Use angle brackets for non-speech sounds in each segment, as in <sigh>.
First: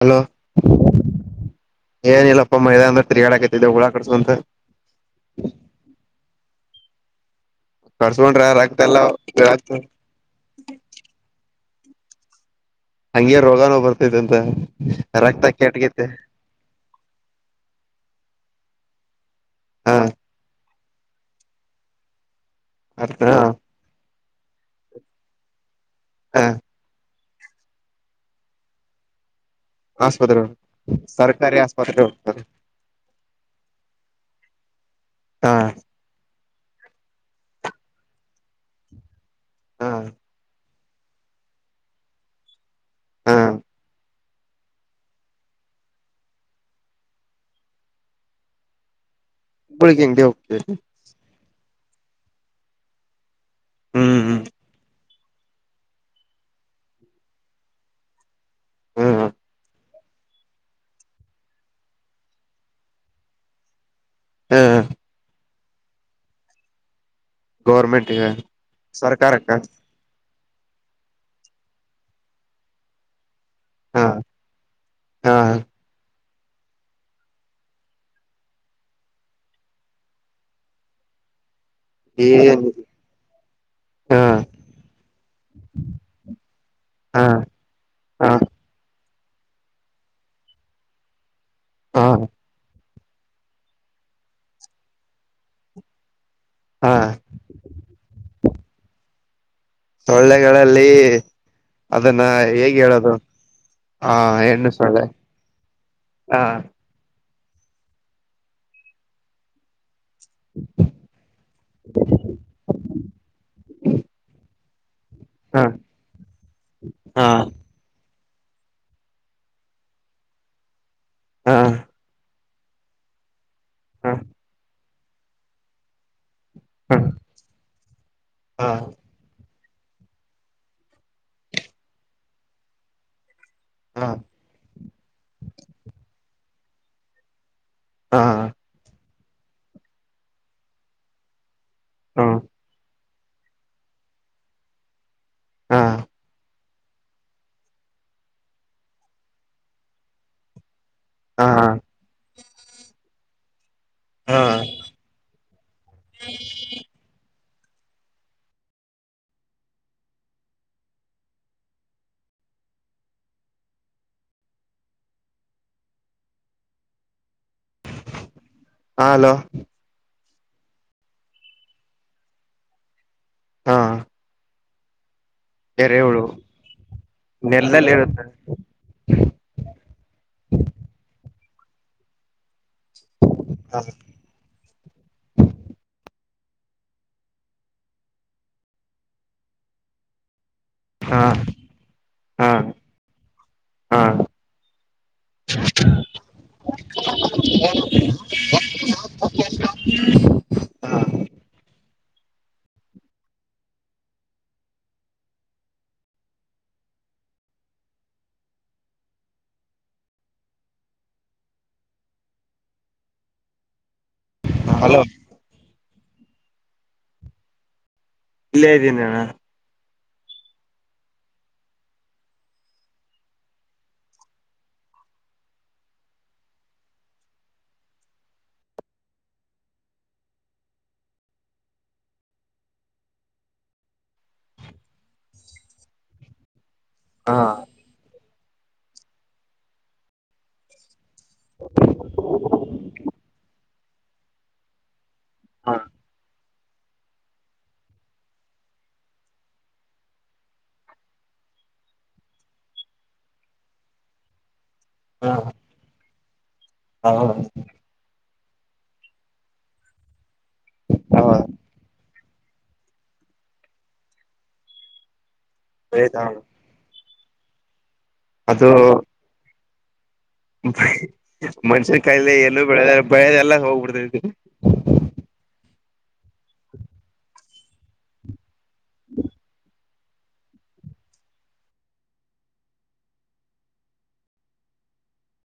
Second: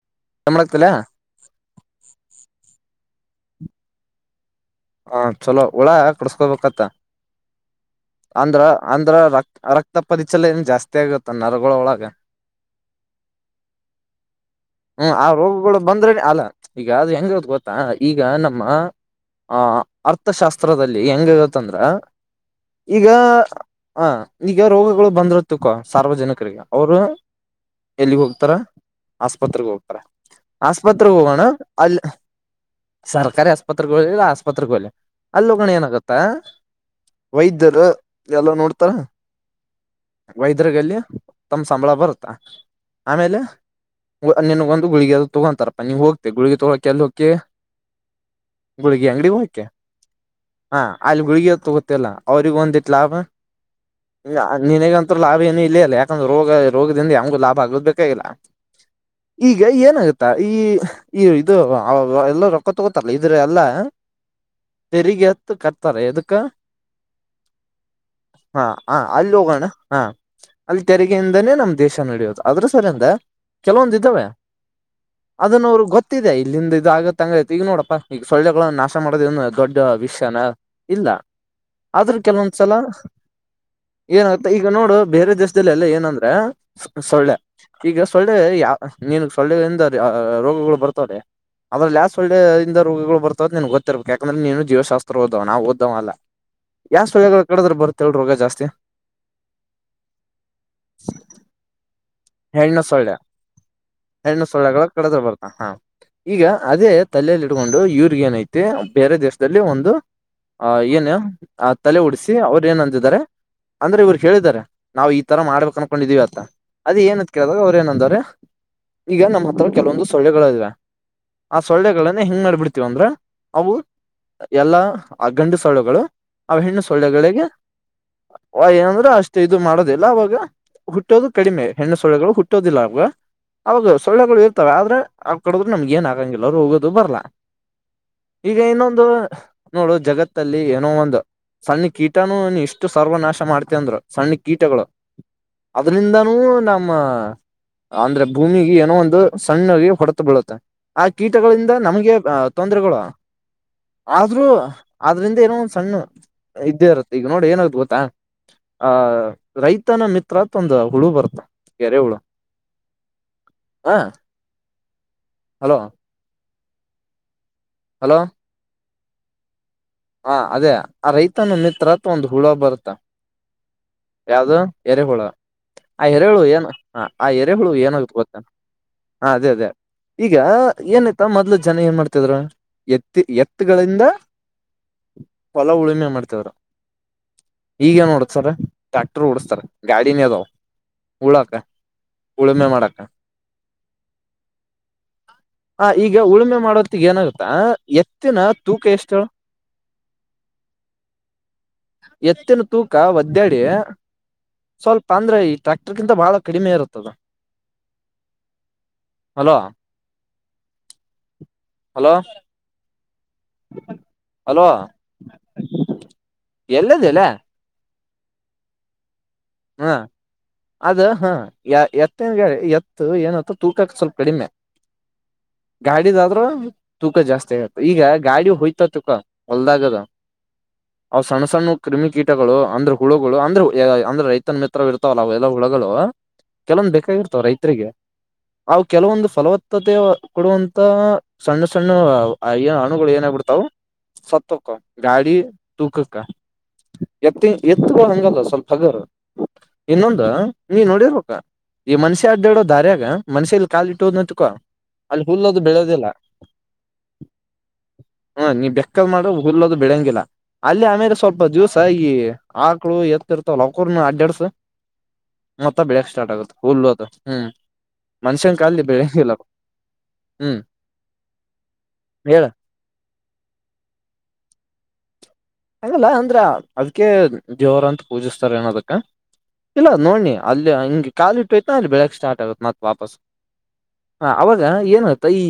Hello ಮಾಡಕ್ತಿಲ್ಲ ಏನಿಲ್ಲಪ್ಪ ಮೈದ ಅಂದ್ರ ತಿರಿಗಾಕತಿದ್ದ ಉಳಾ ಕಡ್ಸೋ ಅಂತ ಹ ಚಲೋ ಒಳ ಕೊಡ್ಸ್ಕೊಬೇಕತ್ತ ಕಡ್ಸ್ಕೊಂಡ್ರ ಅಂದ್ರ ರಕ್ತ ಎಲ್ಲ ಅಂದ್ರ ರಕ್ ರಕ್ತ ಪರಿಚಲ ಏನ್ ಜಾಸ್ತಿ ಆಗತ್ತ ಅನಾರ ಗಳ ಒಳಗೆ ಹಂಗೆ ರೋಗಾನೂ ಬರ್ತೈತಿ ಅಂತ ಹ್ಮ್ ಆ ರಕ್ತ ರೋಗಗಳು ಕೆಟ್ಗೈತೆ ಬಂದ್ರೇನೆ ಅಲ್ಲ ಈಗ ಅದು ಹೆಂಗದು ಗೊತ್ತಾ ಈಗ ನಮ್ಮ ಆ ಹ ಅರ್ಥಶಾಸ್ತ್ರ ಚಿತ್ರದಲ್ಲಿ ಹೆಂಗಗತ್ತಂದ್ರ ಈಗ ಅರ್ಥ ಹ ಈಗ ರೋಗಗಳು ಬಂದರುತ ಕೋ ಹ ಸಾರ್ವಜನಿಕರಿಗೆ ಅವರು ಎಲ್ಲಿಗೆ ಹೋಗ್ತಾರಸ್ ಆಸ್ಪತ್ರೆಗೆ ಹೋಗ್ತಾರೆ ಆಸ್ಪತ್ರೆ ಆಸ್ಪತ್ರೆಗೆ ಹೋಗೋಣ ಸರ್ಕಾರಿ ಆಸ್ಪತ್ರೆ ಅಲ್ಲಿ ಹೋಗ್ತಾರೆ ಸರ್ಕಾರಿ ಆಸ್ಪತ್ರೆ ಅಲ್ಲಿ ಹಾ ಹೋಗಣ ಏನಾಗುತ್ತಾ ವೈದ್ಯರು ಎಲ್ಲ ನೋಡ್ತಾರ ಹಾ ತಮ ಸಂಬಳ ಬರುತ್ತ ಹಾ ಆಮೇಲೆ ನೆನ್ಗೊಂದು ಗುಳಿಗೆ ತಗೊಂತಾರಪ್ಪ ನೀ ಹೋಗ್ತ ಗುಳಿ ತಗೋಕ ಎಲ್ಲಕಿ ಗುಳಿಗೆ ಅಂಗಡಿ ಹೋಗತ ಗುಳಿಗೆ ಅಂಗಡಿ ಹೋಗ್ತೇವಿ ಹ ಆಗಳಿಗೆ ತಗೋ ಇಲ್ಲ ಅವ್ರಗ ಒಂದಿತ್ ಲಾಭ ಹ್ಮ್ ಹ್ಮ್ ಹ ನಿನಗಂತೂ ಲಾಭ ಏನು ಇಲ್ಲ ಅಲ್ಲ ಯಾಕಂದ್ರೆ ರೋಗ ರೋಗದಿಂದ ಯಮ್ಗು ಲಾಭ ಆಗದ ಬೇಕ ಇಲ್ಲ ಹ್ಮ್ ಈಗ ಏನಾಗುತ್ತ ಈ ಇದು ಎಲ್ಲ ರೊಕ್ಕತ್ಗೊತ್ತಲ್ಲ ಇದ್ರ ಎಲ್ಲ ಹ ರಿಗೆ ಕರ್ತಾರೆ ಎದಕ್ಕ ಗೌರ್ಮೆಂಟ್ ಹಾ ಹ ಅಲ್ಲಿ ಸರ್ಕಾರಕ್ಕ ಹೋಗೋಣ ಹಾ ಅಲ್ಲಿ ತೆರಿಗೆಯಿಂದಾನೇ ನಮ್ ದೇಶ ನಡಿಯೋದು ಅದ್ರ ಸರಿಯಂದ ಕೆಲವೊಂದ ಹಾ ಇದ್ದಾವೆ ಹಾ ಅದನ್ನ ಅವರು ಗೊತ್ತ ಗತ್ತಿದೆ ಇಲ್ಲಿಂದ ಇದ ಆಗತ್ಂಗತೆ ಈಗ ನೋಡಪ್ಪಾ ಈಗ ಸೊಳ್ಳೆಗಳ ನಾಶ ಮಾಡೋದ ಏನು ದೊಡ್ಡ ವಿಷಯನ ಇಲ್ಲ ಆದ್ರ ಏನ್ ಕೆಲವೊಂದ್ಸಲ ಹಾ ಏನ ಮ ಈಗ ನೋಡು ಬೇರೆ ದೇಶಲ್ಲೆಲ್ಲ ಏನಂದ್ರೆ ಹಾ ಸೊಳ್ಳೆ ಈಗ ಹಾ ಸೊಳ್ಳೆ ಯಾ ನೀನ್ ಸೊಳ್ಳೆ ಎಂದ ರೀ ರೋಗಗಳು ಬರ್ತಾವ್ರ ಆದ್ರೆ ಹಾ ಲಾಸ್ಟ್ ಒ ರೋಗಗಳುರ್ತಾವದ ನನ್ ಗತ್ತಿರ್ಬೇಕ ಯಾಕಂದ್ರೆ ನೀನು ಜೀವಶಾಸ್ತ್ರಓದ ನಾವುಓದ್ ಅಲ್ಲ ಹಾ ಯಷ್ಟು ವಗಳು ಕಡದ್ರ ಬರ್ತ್ ಹೇಳಿ ರೋಗ ಜಾಸ್ತಿ ಸೊಳ್ಳೆಗಳಲ್ಲಿ ಅದನ್ನ ಹೇಗ್ ಹೆಣ್ಣ ಹೇಳೋದು ಸೊಳ್ಳೆ ಹ ಹೆಣ್ಣ ಹೆಣ್ಣು ಸೊಳ್ಳೆಗಳ ಸೊಳ್ಳೆ ಕಡದ್ರ ಬರ್ತ ಹಾ ಈಗ ಹಾ ಅದೇ ತಲಲಿ ಇಡ್ಕೊಂಡು ಇವ್ರಗ ಏನೈತಿ ಬೇರೆ ದೇಶದಲ್ಲಿ ಒಂದು ಆ ಏನ್ ಆ ತಲೆ ಉಡ್ಸಿ ಅವರು ಏನ್ ಅಂದಿದಿದ್ದಾರೆ ಅಂದ್ರೆ ಇವ್ರ ಕೇಳಿದಿದ್ದಾರೆ ನಾವವು ಈ ತರ ಹಾ ಮಾಡ್ಬೇಕಕ್ ಅನ್ಕೊಂಡಿದಿವವಿ ಅತ್ತ ಏನ್ ಹಾ ಕೇಳ ಅವ್ರೇಏ ಈಗ ನಮ್ಮ್ ಹತ್ರರ ಕೆಲವೊಂದು ಸೊಳ್ಳೆಗಳುಇವೆ ಹಾ ಆ ಸೊಳ್ಳಗಳನ್ನ ಹ ಹೆಂಗ್ ನಡಡ್ಬಿಡ್ವಿ ಅಂದ್ರ ಅವು ಹಾ ಎಲ್ಲಾ ಆ ಗಂಡು ಸಳುಗಳು ಅವ ಹೆಣ್ಣು ಸೊಳ್ಳೆಗಳಿಗೆ ಹಾ ಏನಂದ್ರೂ ಅಷ್ಟ ಇದು ಮಾಡೋದಿಲ್ಲ ಅವಾಗ ಹುಟ್ಟೋದು ಕಡಿಮೆ ಹೆಣ್ಣು ಸೋಳ್ಳೆಗಳು ಹುಟ್ಟೋದಿಲ್ಲ ಅವವ ಅವಾಗ ಹಾ ಹಾ ಸೊಳ್ಳೆಗಳು ಇರ್ತವೆ ಆದ್ರೆ ಅವ್ ಕಡದ್ರರು ನಮ್ಗೆ ಏನ್ ಆಗಂಗ ಎಲ್ಲ ಹೋಗದು ಬರ್ಲ್ಲ ಹಾ ಈಗ ಇನ್ನೊಂದು ನೋಡು ಜಗತ್ತಲ್ಲಿ ಏನೋ ಒಂದು ಸಣ್ಣ ಕೀಟಾನು ಇಷ್ಟು ಸರ್ವನಾಶ ಮಾಡ್ತ ಅಂದ್ರು ಸಣ್ಣ ಕೀಟಗಳು ಹಾ ಅದರಿಂದನೂ ನಮ್ಮ ಅಂದ್ರೆ ಭೂಮಿಿಗೆ ಏನೋ ಒಂದು ಸಣ್ಣಾಗಿ ಹೊಡೆತ ಬೀಳುತ್ತೆ ಆ ಹಾ ಕೀಟಗಳಿಂದ ನಮ್ಗೆ ತೊಂದರೆಗಳು ಹಾ ಆದ್ರೂ ಆದ್ರಿಂದ ಏನೋ ಒಂದ್ ಸಣ್ಣ ಇದ್ದೇ ಇರುತ್ತೆ ಈಗ ನೋಡಿ ಏನ ಗೊತ್ತಾ ಆ ರೈತನ ಮಿತ್ರತ್ ಒಂದು ಹುಳು ಬರ್ತ ಳ ಹ ಹಲೋ ಹಲೋ ಹಾ ಹಲೋ ಹ ಅದೇ ಆ ರೈತನ ಮಿತ್ರ ಅತ್ ಒಂದು ಹುಳ ಬರುತ್ತ ಹಾ ಯದು ಎರೆಹೋಳ ಆ ಎರೆಹುಳು ಏನು ಹ ಆ ಎರೆಹುಳು ನೆಲದಲ್ಲಿ ಏನಾಗುತ್ತ ಇರುತ್ತೆ ಗೊತ್ತೆ ಹ ಅದೇ ಅದೇ ಈಗ ಏನತ್ತ ಮೊದ್ಲು ಜನ ಏನ್ ಮಾಡ್ತಿದ್ ಎತ್ತಿ ಎತ್ಗಳಿಂದ ಹೊಲ ಉಳುಮೆ ಮಾಡ್ತವರು ಈಗ ಏನ್ ಓಡ್ತಾರ ಟ್ಯಾಕ್ಟರ್ ಓಡಸ್ತಾರ ಗಾಡಿನ ಅದಾವ ಹಾ ಉಳಕ ಹಾ ಉಳುಮೆ ಮಾಡಕ ಹಾ ಆ ಈಗ ಉಳುಮೆ ಮಾಡೋತ್ತಿಗೆ ಏನಾಗುತ್ತ ಎತ್ತಿನ ತೂಕ ಎಷ್ಟು ಎತ್ ಮತ್ತಿನ ತೂಕ ಒದ್ದಡಿ ಸ್ವಲ್ಪ ಅಂದ್ರೆ ಈ ಟ್ರಕ್ಟರ್ಗಿಂತ ಬಹಳ ಕಡಿಮೆ ಇರುತ್ತದೆ ಹಲೋ ಹಲೋ ಹ ಹಲೋ ಎಲ್ಲದಲ್ಲ ಇಲ್ಲೇ ಇದ್ದೀನಿ ನಾನ ಹಾ ಅದ ಹಾ ಎತ್ತನ್ ಎತ್ತು ಏನತ್ತ ತೂಕಕ್ಕೆ ಸ್ವಲ್ಪ ಕಡಿಮೆ ಗಾಡಿದ ಆದ್ರೂ ತೂಕ ಜಾಸ್ತಿ ಆಗತ ಈಗ ಗಾಡಿ ಹೋಯ್ತ ತೂಕ ಹೊಲ್ದಾಗದು ಅವ್ ಸಣ್ಣ ಸಣ್ಣ ಕ್ರಿಮಿಿಕೀಟಗಳು ಅಂದ್ರೆ ಹುಳುಗಳು ಅಂದ್ರೆ ಅಂದ್ರ ತ್ತ ಮಿತ್ರ ಇರ್ತಾವಲ್ಲ ಅವೆಲ್ಲ ಹುಳಗಳು ಹಾ ಕೆಲವೊಬೇಕಾಗಿರ್ತವ ರೈತರಿಗೆ ಅವು ಕೆಲವೊಂದು ಫಲವತ್ತತೆ ಕೊಡುವಂತ ಸಣ್ಣ ಸಣ್ಣ ಏ ಅಣುಗಳು ಏನಾಗಬಿಡ್ತಾವವು ಸತ್ತುಕ್ಕ ಗಾಡಿ ಹಾ ತುಕ ಕ ಎತ್ತಿಂಗ ಎತ್ತು ಬ ಹಂಗಲ್ಲ ಸ್ವಲ್ಪ ಹಗರ್ ಇನ್ನೊಂದು ನೀ ನೋಡಿರ್ಬೇಕ ಈ ಮನ್ಷ್ಯ ಅಡ್ಡಾಡೋ ದಾರ್ಯಾಗ ಮನ್ಷ್ಯಲ್ಲಿ ಕಾಾಲ ಇಟ್ಟೋದ್ ನಂತಕ ಅಲ್ಲಿ ಹುಲ್ಲದು ಬೆಳೋದಿಲ್ಲ ಹಾ ಹಾ ನೀ್ ಬೆಕ್ಕದ ಮಾಡ್ರ ಹುಲ್ಲದು ಬಿಳಂಗಿಲ್ಲಾ ಅಲ್ಲಿ ಆಮೇಲೆ ಸ್ವಲ್ಪ ಹೌದಾ ಜ್ಯೂಸ್ ಆ ಈ ಆಕ್ಳು ಎತ್ತ ಇರ್ತವ ಅವವು ಕೊಣ ಅಡ್ಡ ಮತ್ತ ಬೆಳಕ್ ಸ್ಟಾರ್ ಆಗುತ್ತೆ ಹುಲ್ಲು ಅದು ಹ್ಮ್ ಮನ್ಷ್ಯನ್ ಕಾಲ್ದ ಬೆಳೆ ಇಲ್ಲಪ್ಪ ಮನುಷ್ಯನ್ ಕಾಯಲ್ಲಿ ಹೇಳ ಎಲ್ಲೂ ಬೆಳದ ಬೆಯೆದ ಎಲ್ಲ ಹೋಗ್ಬಿಡ್ತ ಇದ್ದ ಹಂಗಲ್ಲ ಅಂದ್ರ ಅದ್ಕ ದೇವರ ಅಂತ ಪೂಜಿಸ್ತಾರ ಏನದಕ್ಕೆ ಕಾ ಇಲ್ಲ ನೋಡ್ಿ ಅಲ್ಲಿ ಹಗೆ ಕಾಲ ಇಟ್ಟುೋಯ್ತು ನ ಅಲ್ಲಿ ಬೆಳಗ್ ಸ್ಟಾರ್ಟ್ ಆಗುತ್ತೆ ಮತ್ತ ವಾಪಸ್ ಹ ಅವಾಗ ಏನಾಯಯ್ತ ಈ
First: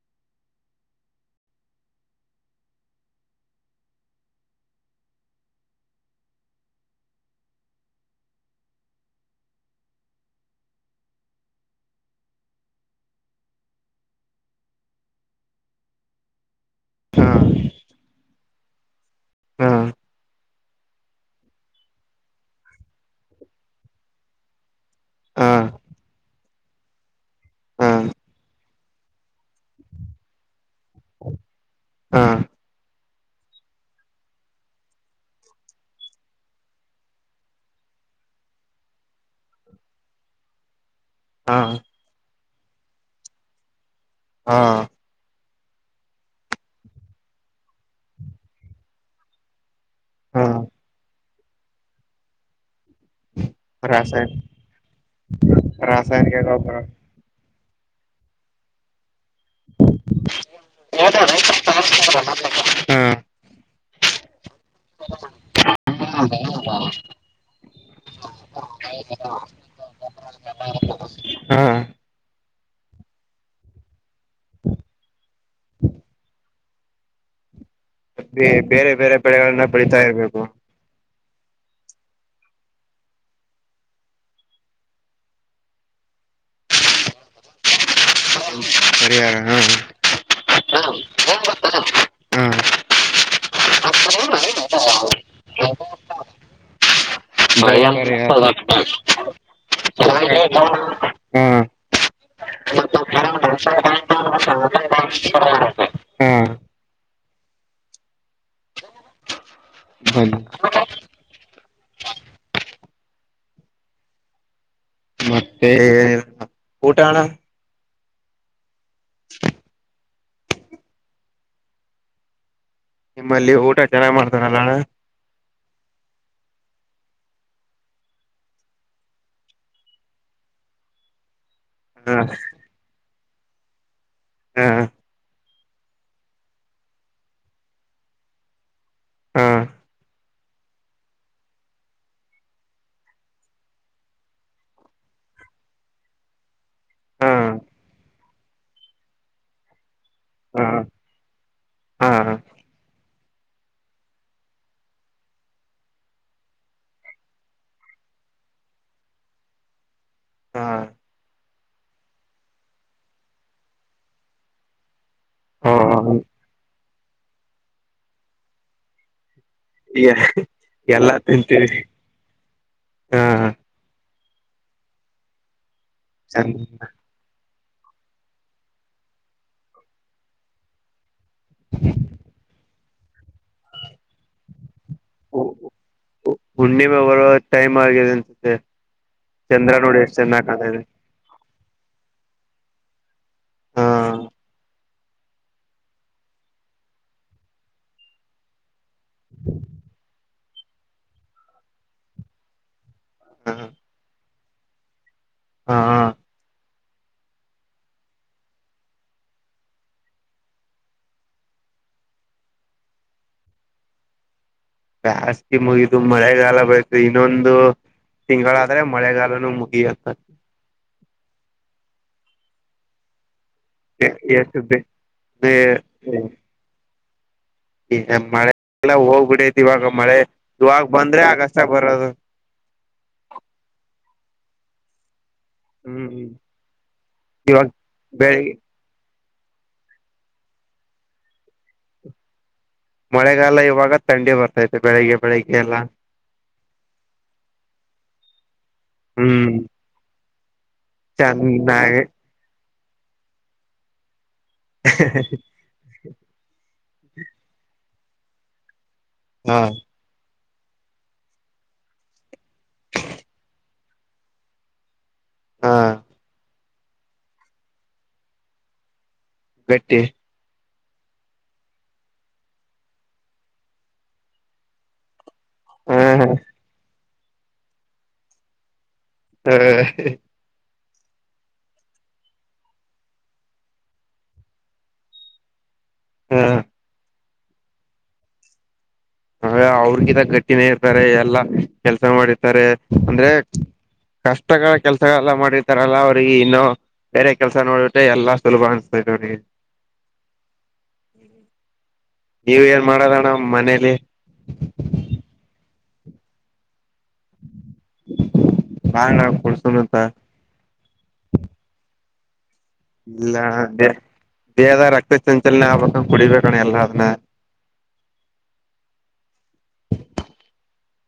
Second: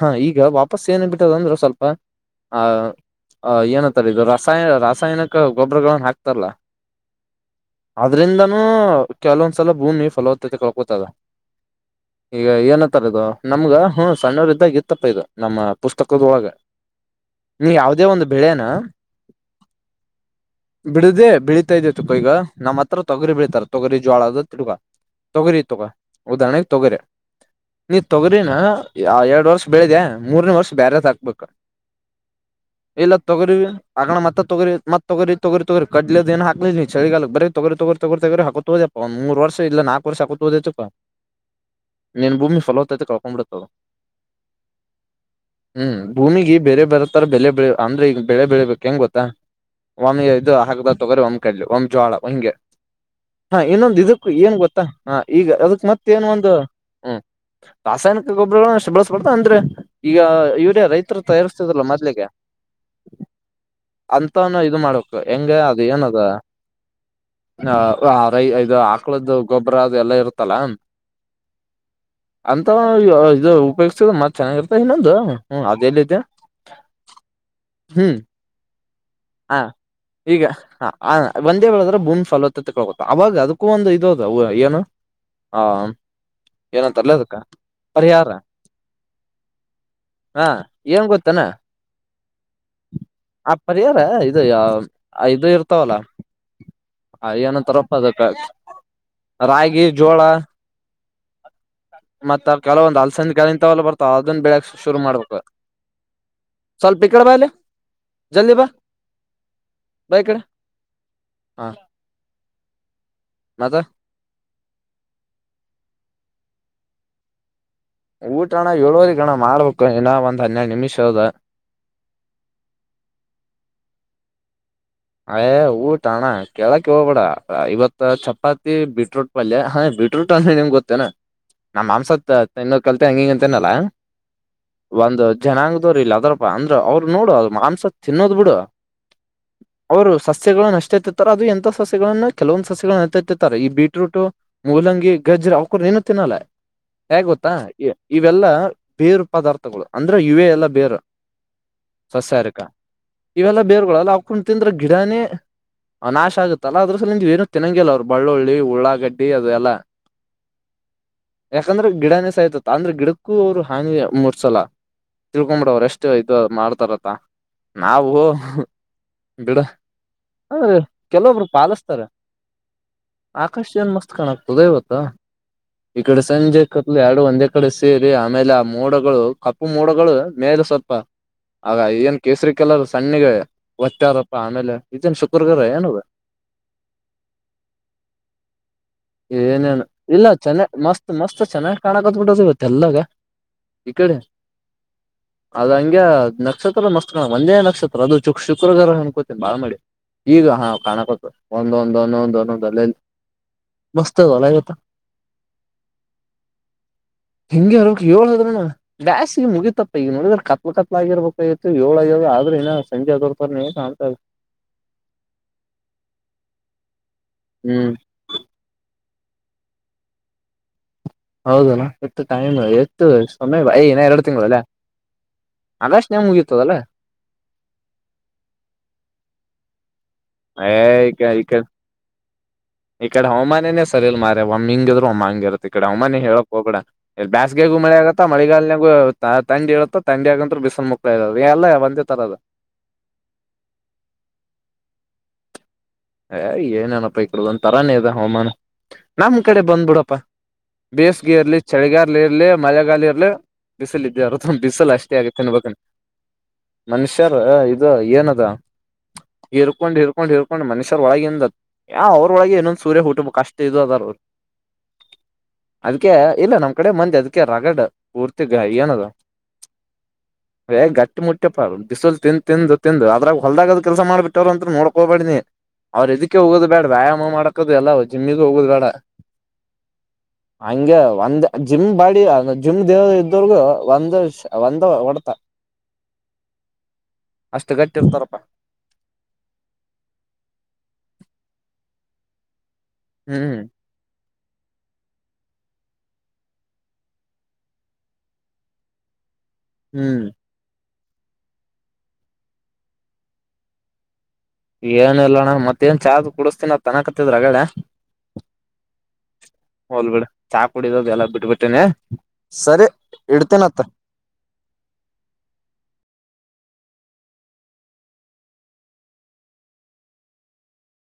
ಹ ಈಗ ವಾಪಸ್ ಏನ ಬಿಟ್ಟದಂದ್ರೆ ಸ್ವಲ್ಪ ಆ ಏನತ್ತಾರ ಇದರ ರಾಯ ರಾಸಾಯನಿಕ ಗೊಬ್ಬರಗಳನ್ನ ಹಾಕ್ತಾರಲ್ಲ ಆದದ್ರಿಂದನೂ ಕೆಲವೊಂದ್ಸಲ ಭೂಮಿ ಫಲವತ್ತತೆ ಕಕತದ ಈಗ ಏನತ್ತಾರದು ನಮ್ಗ ಹ ಸಣ್ಣವರು ಇದ್ದಾಗ ತಪ್ಪ ಇದು ನಮ್ಮ ಪುಸ್ತಕದ ಒಳಗೆ ಹಾ ನೀ ಯಾವದೇ ಒಂದು ಬೆಳೆನ ಹಾ ಬಿಡುದೇ ಬಿಳಿತಾ ಇದ ತಪ್ಪ ಈಗ ನಮ್ಮ ಹತ್ರ ತೊಗರಿ ಬೀತಾರ ತೊಗರಿ ಜೋಳದ ತಿಡ್ಗಾ ಹಾ ತಗರಿ ತಗ ಉದಾಹರಣೆ ತೊಗರೆ ಹಾ ನೀ ತೊಗರಿಿನ ಆ ಎರಡು ವರ್ಷ ಬೆಳಿದೆ ಮೂರನೇ ವರ್ಷ ಬ್ಯರೆಸ್ ಹಾಕ್ಬೇಕ ಹಾ ಎಲ್ಲ ತೊಗರಿಿವ ಆಗಣ ಮತ್ತತ್ ತಗರಿತ್ ತಗರಿ ತಗರಿ ತಗರಿ ಕಡ್ಲದ ಏ ಹಾಕ್ಿದ್ ಚಳಗಾಲಕ್ ಬ್ರ ತಗರಿ ತಗರಿ ತಗರಿ ತಗರಿಾಕತೋದಪ್ಪ ಒಂದ ಮೂರ್ ಇಾ ನಾಕಕ್ರ್ ಹಾಕತ ಹೋದುಪ್ಪ ಹಾ ಏನು ಭೂಮಿ ಫಲ ಹೊತ್ತತೈತೆ ಕಳ್ಕೊಂಡ್ ಬಿಿಡತದೆ ಹಾ ಹ್ಮ್ ಭೂಮಿಗ ಬೇರೆ ಬರತರ ಬೆಳ ಬೆಳೆ ಅಂದ್ರೆ ಈಗ ಬೆಳೆ ಬೆಳಬೇಕು ಕೆ ಹೆಂಗ್ ಗೊತ್ತಾ ಒಮ ಹಾ ಇದು ಹಾಕ್ದ ತೊಗರಿ ಒಮ್ ಲ್ ಒಮ್ ಜೋಳ ಹಂಗೆ ಹಾ ಇನ್ನೊಂದು ಇದಕ್ ರಾಸಾಯನ ಏನ್ ಗೊತ್ತಾ ಹಾ ಈಗ ಅದಕ್ ಮತ್ತ ಏನ ರಾಸಾಯನಿಕ ಒಂದು ಗೊಬ್ಬರ ಹ್ಮ್ ರಾಸಾಯನಿಕ ಗೊಬ್ಬರ ಸ್ತ ಅಂದ್ರೆ ಈಗ ಇವರ ರೈತರು ತಯಾರಿಸ್ತಿದಲ್ಲ್ಲ ಮೊದ್ಲಿಗೆ ಹಾ ಅಂತನು ಇ ಮಾಡ್ು ಹೆಂಗಗೆ ಅದ ಏನದ ರೈ ಇದು ಆಕ್ಳದ್ದು ಗೊಬ್ಬರ ಅದು ಎಲ್ಲ ಇರುತ್ತಲ್ಲ ಹಾ ಅಂತ ಇ ಉಪಯೋಗ್ತ ಮತ್ ಚೆನ್ನಾಗಿರ್ತ ಇನ್ನೊಂದು ಹ ಅದಲ್ಲಿದೆ ಹ್ಮ್ ಬೇ ಬೇರೆ ಬೇರೆ ಹ ಪಡೆೆಗಳನ್ನ ಪಡತಾ ಇರ್ಬೇಕು ಈಗ ಒಂದೇ ಬದ್ರೆ ಬೂನ್ ಫಾಲ್ತ್ತ ತಕೊಕೋತ ಅವಾಗ ಅದಕ್ಕೂ ಒಂದು ಇದದ ಏನು ಆ ಏನಂತರ್ಲ ಅದಕ್ಕ ಪರಿಹಾರ ಪರಿಹಾರ ಹಾ ಹಾ ಏನ್ ಗೊತ್ತನಾ ಆ ಪರಿಹಾರ ಹಾ ಇದು ಬೆಳೆ ಇದು ಇರ್ ತಲ ಹ ಏನಂತರಪ್ಪ ಅದ ಪರಿಹಾರ. ರಾಗಿ ಜೋಳ ಹಾ ಮತ್ತ ಕೆಲವೊಂದ್ ಅಲ್ಸಂದ ಕೆಾಲ ಇಂತಲ್ಲ ಬರ್ತಾವ ಅದನ್ನ ಬೆಳಗ್ ಹ್ಮ್ ಕಡಬಲೆ ಜಲಿ ಬ ಬಾಯಕಡೆ ಮತ್ತೆ ಹಾ ನದು ಮತ್ತೆ ಕಊಟಣ ಊಟ ಹಣ ಏಳುವರಿ ಗಣ ಮಾಡ್ಬೇಕು ಇನ ಒಂದ್ ಹನ್ನೆರಡು ನಿಮಿಷ ಅದ ನಿಮ್ಮಲ್ಲಿ ಊಟ ಚೆನ್ನಾಗ್ ಮಾಡ್ತಾರಲ್ಲ ಯ ಊಟ ಅಣ ಕೇಳಕ್ ಹೋಗ್ಬೇಡ ಇವತ್ ಚಪಾತಿ ಬಿೀಟ್ರೂಟ್ ಪಲ್ಯ ಹ ಬಿೀಟ್ರೂಟ್ ಅಂದ ನಿಮ್ಗೆ ಗೊತ್ತೇನಾ ನಮ್ಮ್ ಮಾಂಸತ್ ಅಣ್ಣ ಇನ್ನ ಕಲ್ಸ ್ಯಾಂಗಿಂಗ ಅಂತನಲ್ಲಾ ಹಾ ಒಂದು ಜನಾಂಗದವ್ರ ಇಲ್ಲ ಅದ್ರಪ್ಪ ಅಂದ್ರ ಅವ್ರು ನೋಡು ಮಾಂಸ ತಿನ್ನೋದ್ ಬಿಡು ಹಾ ಅವರು ಸಸ್ಯಗಳನ್ನ ಅಷ್ಟೇತಿತ್ತಾರೆ ಅದು ಎಂತ ಸಸ್ಯಗಳನ್ನ ಕೆಲವೊಂದ್ ಸಸ್ಯಗಳನ್ನ ಅಾತಿತ್ತಾರೆ ಈ ಬೀಟ್ರೂಟ ಮೂಲಂಗಿ ಗಜ್ರ ಅವಕರು ಏನು ತಿನ್ನಲ್ಲ ಹೇ ಹಾ ಗೊತ್ತಾ ಇವೆಲ್ಲಾ ಬೇರ್ ಪದಾರ್ಥಗಳು ಅಂದ್ರೆ ಯು ಎ ಹಾ ಎಲ್ಲ ಬೇರ್ ಸಸಾರಿಕ ಇವೆಲ್ಲ ಬೇರ್ಗಳಲ್ಲ ಅವಕಂಟ ತಿಂದ್ರ ಗಿಡನೇ ಅ ನಾಶ ಆಗುತ್ತಲ್ಲ ಅದ್ರ ಸಲ ನಿ ಏನು ತಿೆನ್ನಂಗಿಲ್ಲ ಅವರು ಬಳ್ಳುಳ್ಳಿ ಉಳ್ಳಾಗಡ್ಡಿ ಅದೆಲ್ಲ ಹಾ ಹಾ ಯಾಕಂದ್ರೆ ಗಿಡನೇ ಸಾಯ್ತತ್ ಅಂದ್ರೆ ಗಿಡಕ್ಕೂ ಅವರು ಹಾನಿ ಮೂರ್ಸಲ್ಲ ಹಾ ತಿಳ್ಕೊ್ಬಿಡವ್ರ ಎಷ್ಟು ಇದು ಮಾಡ್ತಾರ ನಾವು ಬಿಡ ಹ ರ ಎಲ್ಲಾ ಕೆಲವೊಬ್ರು ತಿಂತೀವಿ ಪಾಲಿಸ್ತಾರೆ ಹಾ ಆಕಾಶ ಏನ್ ಮಸ್ತ್ ಕತ್ಕಾಣ ಆ್ತದ ಇವತ್ತಾ ಈ ಕಡೆ ಸಂಜೆ ಚಂದ ಕತ್ಲು ಎರಡು ಒಂದೇ ಕಡೆ ಸೇರಿ ಆಮೇಲೆ ಆ ಮೋಡಗಳು ಕಪ್ಪು ಮೋಡಗಳು ಮೇಲೆ ಸ್ವಲ್ಪ ಆಗ ಏನ್ ಕೇಸರಿ ಕಲರ್ ತಣ್ಣಗೆ ಒಚ್ಚಾರಪ್ಪ ಆಮೇಲೆ ಏನದ ಹುಣ್ಣಿಮೆ ಬರುವ ಟೈಮ್ ಆಗಿದೆ ಅಂತ ಚಂದ್ರ ಏನೇನು ನೋಡಿ ಎಷ್ಟು ಚೆನ್ನ ಕತದೆ ಕಾಣಕ ಹತ್ಬಿಟ್ಟ ಸಿಗತ್ತೆ ಎಲ್ಲಾಗ ಈ ಕಡೆ ಅದ ಹಂಗಗೆ ನಕ್ಷತ್ರ ಮಸ್ತ್ ಕ ಒಂದೇ ನಕ್ಷತ್ರ ಅದು ು ಶುಕ್ರಗಾರ ಕೋತೇನೆ ಬಾಳ ಮಾಡಿ ಈಗ ಹಾ ಕಾಣಕ ಒಂದೊಂದು ಒಂದೊಂದು ಒಂದೊಂದು ಅಲ್ಲಲ್ಲಿ ಹಾ ಮಸ್ತ ಅಲ ಹಾ ಹ ಹೆಂಗೆ ಅವರಕ್ ಏಳ್ದ್ರೂ ಬ್ಯಾಸಿಗೆ ಮುಗಿತಪ್ಪ ಈಗ ನೋಡಿದ್ರ ಕತ್ಲ ಕತ್ಲ ಆಗಿರ್ಬೇಕಾಗಿತ್ತು ಏಳ್ಗ್ಯ ಆದ್ರೆ ಇನ ಸಂಜಯ ದೊಡ್ತ ನೀ ಸತ ಜಸ್ತಿ ಮುಗಿ ತು ಮರಗಲ್ಲ ಬ ಇನ್ನೊಂದು ಹ್ಮ್ ತಿಂಗಳಾದ್ರೆ ಮಳೆಗ ಮುಗ ಹೌದಣ ಎಟ್ಟು ಟೈಮ್ ಎಷ್ಟು ಒಮ್ಮೆ ಬಾಯ ನ ಎರಡು ತಿಂಗಳುಲ್ಲ ಎಷ್ಟು ಆಗಷ್ಟಟ್ ನೇ ಮುಗಿಯತದಲ್ಲ ಈ ಮಳೆಲ್ಲ ಹೋಗ್ಬಿಡೈತಿ ಇವಾಗ ಮಳೆ ಹ ಇವಾಗ ಬಂದ್ರೆ ಈ ಆಗಷ್ಟ ಬರೋದು ಈಕಡೆ ಹವಾಮಾನನೆ ಸರಿ ಇಲ್ ಮ ಒಮ್ಮೆ ಇಂಗಿದ್ರು ಒಮ್ಮೆ ಅಂಗಿರ್ತತೆ ಈಡ ಹ್ಮ್ ಅಮ್ಮಾನಿ ಹೇಳಕ್ ಹೋಗ ಎಲ್ಲಿ ಇವಾಗ ಬೇಸ್ಗೆಗು ಮಳೆ ಆಗತ್ತ ಬೆಳಿಗ್ಗೆ ಮಳಿಗಾಲ ನಗು ತಂಡಿ ಇರುತ್ತೆ ತಂಡಿ ಆದ್ನಂತರ ಬಿಸನ್ ಮುಕ್ತಾ ಇರ ಎಲ್ಲ ಒಂದ ತರದ ಮಳೆಗಾಲ ಇವಾಗ ತಂಡಿ ಬರ್ತೈತೆ ಬೆಳಿಗ್ಗೆ ಬೆಳಿಗ್ಗೆ ಎಲ್ಲ ಅ ಏನೇನಪ್ಪಾ ಇಕಡ ಒಂತರಾನೇ ಅ ಹವಾಮಾನ ನಮ್ ಹ್ಮ್ ಕಡೆ ಬಂದ್ಬಿಡಪ್ಪಾ ಬೇಸ್ಗೆರ್ಲಿ ಚೆನ್ನಾಗಿ ಚಳಿಗಾರ್ಲಿ ಇರ್ಲಿ ಮಳೆಗಾಲಿಯಲ್ಲಿ ಬಿಸಿಲ ಇದ್ಯಾರ ಬಿಸಲು ಅಷ್ಟೇ ಆಗತ್ತೆ ಬ ಮನುಷ್ಯರ ಅದ ಏನದಾ ಹಾ ಹೇಳ್ಕೊಂಡ್ ಹೇರ್ಕೊಂಡ್ ಹೇರ್ಕೊಂಡ್ ಹ ಮಸ ಒಳಗಿಂದ ಯ ಅವ್ರ ಒಳಗೆ ಇನೊಂದ ಸೂರ ಹುಟ್ಬೇಕು ಅಷ್ಟ ಇ ಅದ ಹೌ ಹಾ ಅದಕ್ಕೆ ಇಲ್ಲ ನಮ್ ಕಡೆ ಮಂದಿ ಅದಕ ರಗಡ್ ಪೂರ್ತಿ ಏನದು ಗಟ್ಟಿ ಏ ಗಟ್ಟಿ ಮುಟ್ಟ್ಯಪ್ಪ ಬಿಸಲ್ ತಿಂದ ತಿಂದು ತಿಂದು ಅದ್ರಾಗ ಹೊಲ್ದಾಗದ ಕೆಲಸ ಮಾಡಬಿಟ್ಟವರು ಅಂತರು ನೋಡ್ಕೋಬೇಡನಿ ಅವ್ರ ಹ ಇದಕ್ಕೆ ಹೋಗೋ ಬೇಡ ಬಾ ಮಾಡಕದು ಎಲ್ಲ ಜಿಮ್ಮಿಗ್ ಹೋಗೋದು ಬೇಡ ಹ್ಮ ಹಂಗೆ ಒಂದ್ ಜಿಮ್ ಬಾಡಿ ಜಿಮ್ ದೇವ ಇದ್ದೋರ್ಗು ಒಂದ್ ಒಂದ ಹೊಡ್ತ ಹ್ಮ ಅಷ್ಟು ಗಟ್ಟಿರ್ತಾರಪ್ಪ ಅವೆ ಅವ್ರಗಿಂದ ಗಟ್ಟಿನೇ ಇರ್ತಾರೆ ಎಲ್ಲಾ ಕೆಲ್ಸ ಮಾಡಿರ್ತಾರೆ ಅಂದ್ರೆ ಹ್ಮ್ ಕಷ್ಟ ಕಷ್ಟ ಕೆಲ್ಸಗಳೆಲ್ಲ ಮಾಡಿರ್ತಾರಲ್ಲ ಅವ್ರಿಗೆ ಇನ್ನೂ ಬೇರೆ ಕೆಲ್ಸ ನೋಡಟ್ಟೆ ಎಲ್ಲಾ ಸುಲಭ ಅನ್ಸ್ತದೆ ಅವ್ರಿಗೆ ಹ್ಮ್ <inaudible> ನೀವ ಏನ್ ಮಾಡದಣ್ಣ ಮನೇಲಿ ಏನ ಇಲ್ಲ ಅಣ್ಣ ಮತ್ತೇ ನ್ ಚಾಹ ಕುಡಿಸಸ್ತೀನ ನ್ ತನಕತ್ತಿದ್ರಗಡೆ ಬಾಣ ಕುಡ್ಸಣ ಅಂತ ಹೋಲ್ಬೇಡ ಚಾ ಕುಡಿದದು ಎಲ್ಲ ಬಿಟ್ಬಿಟ್ಟೇನೆ ಸರಿ ಇಲ್ಲೇ ಇಡ್ತೇನತ್ತ ದೇಹದ ರಕ್ತ ಚಂಚಲನ ಆಗ್ಬೇಕು ಕುಡಿಬೇಕು ಕ ಅಲ್ಲದನ್ನ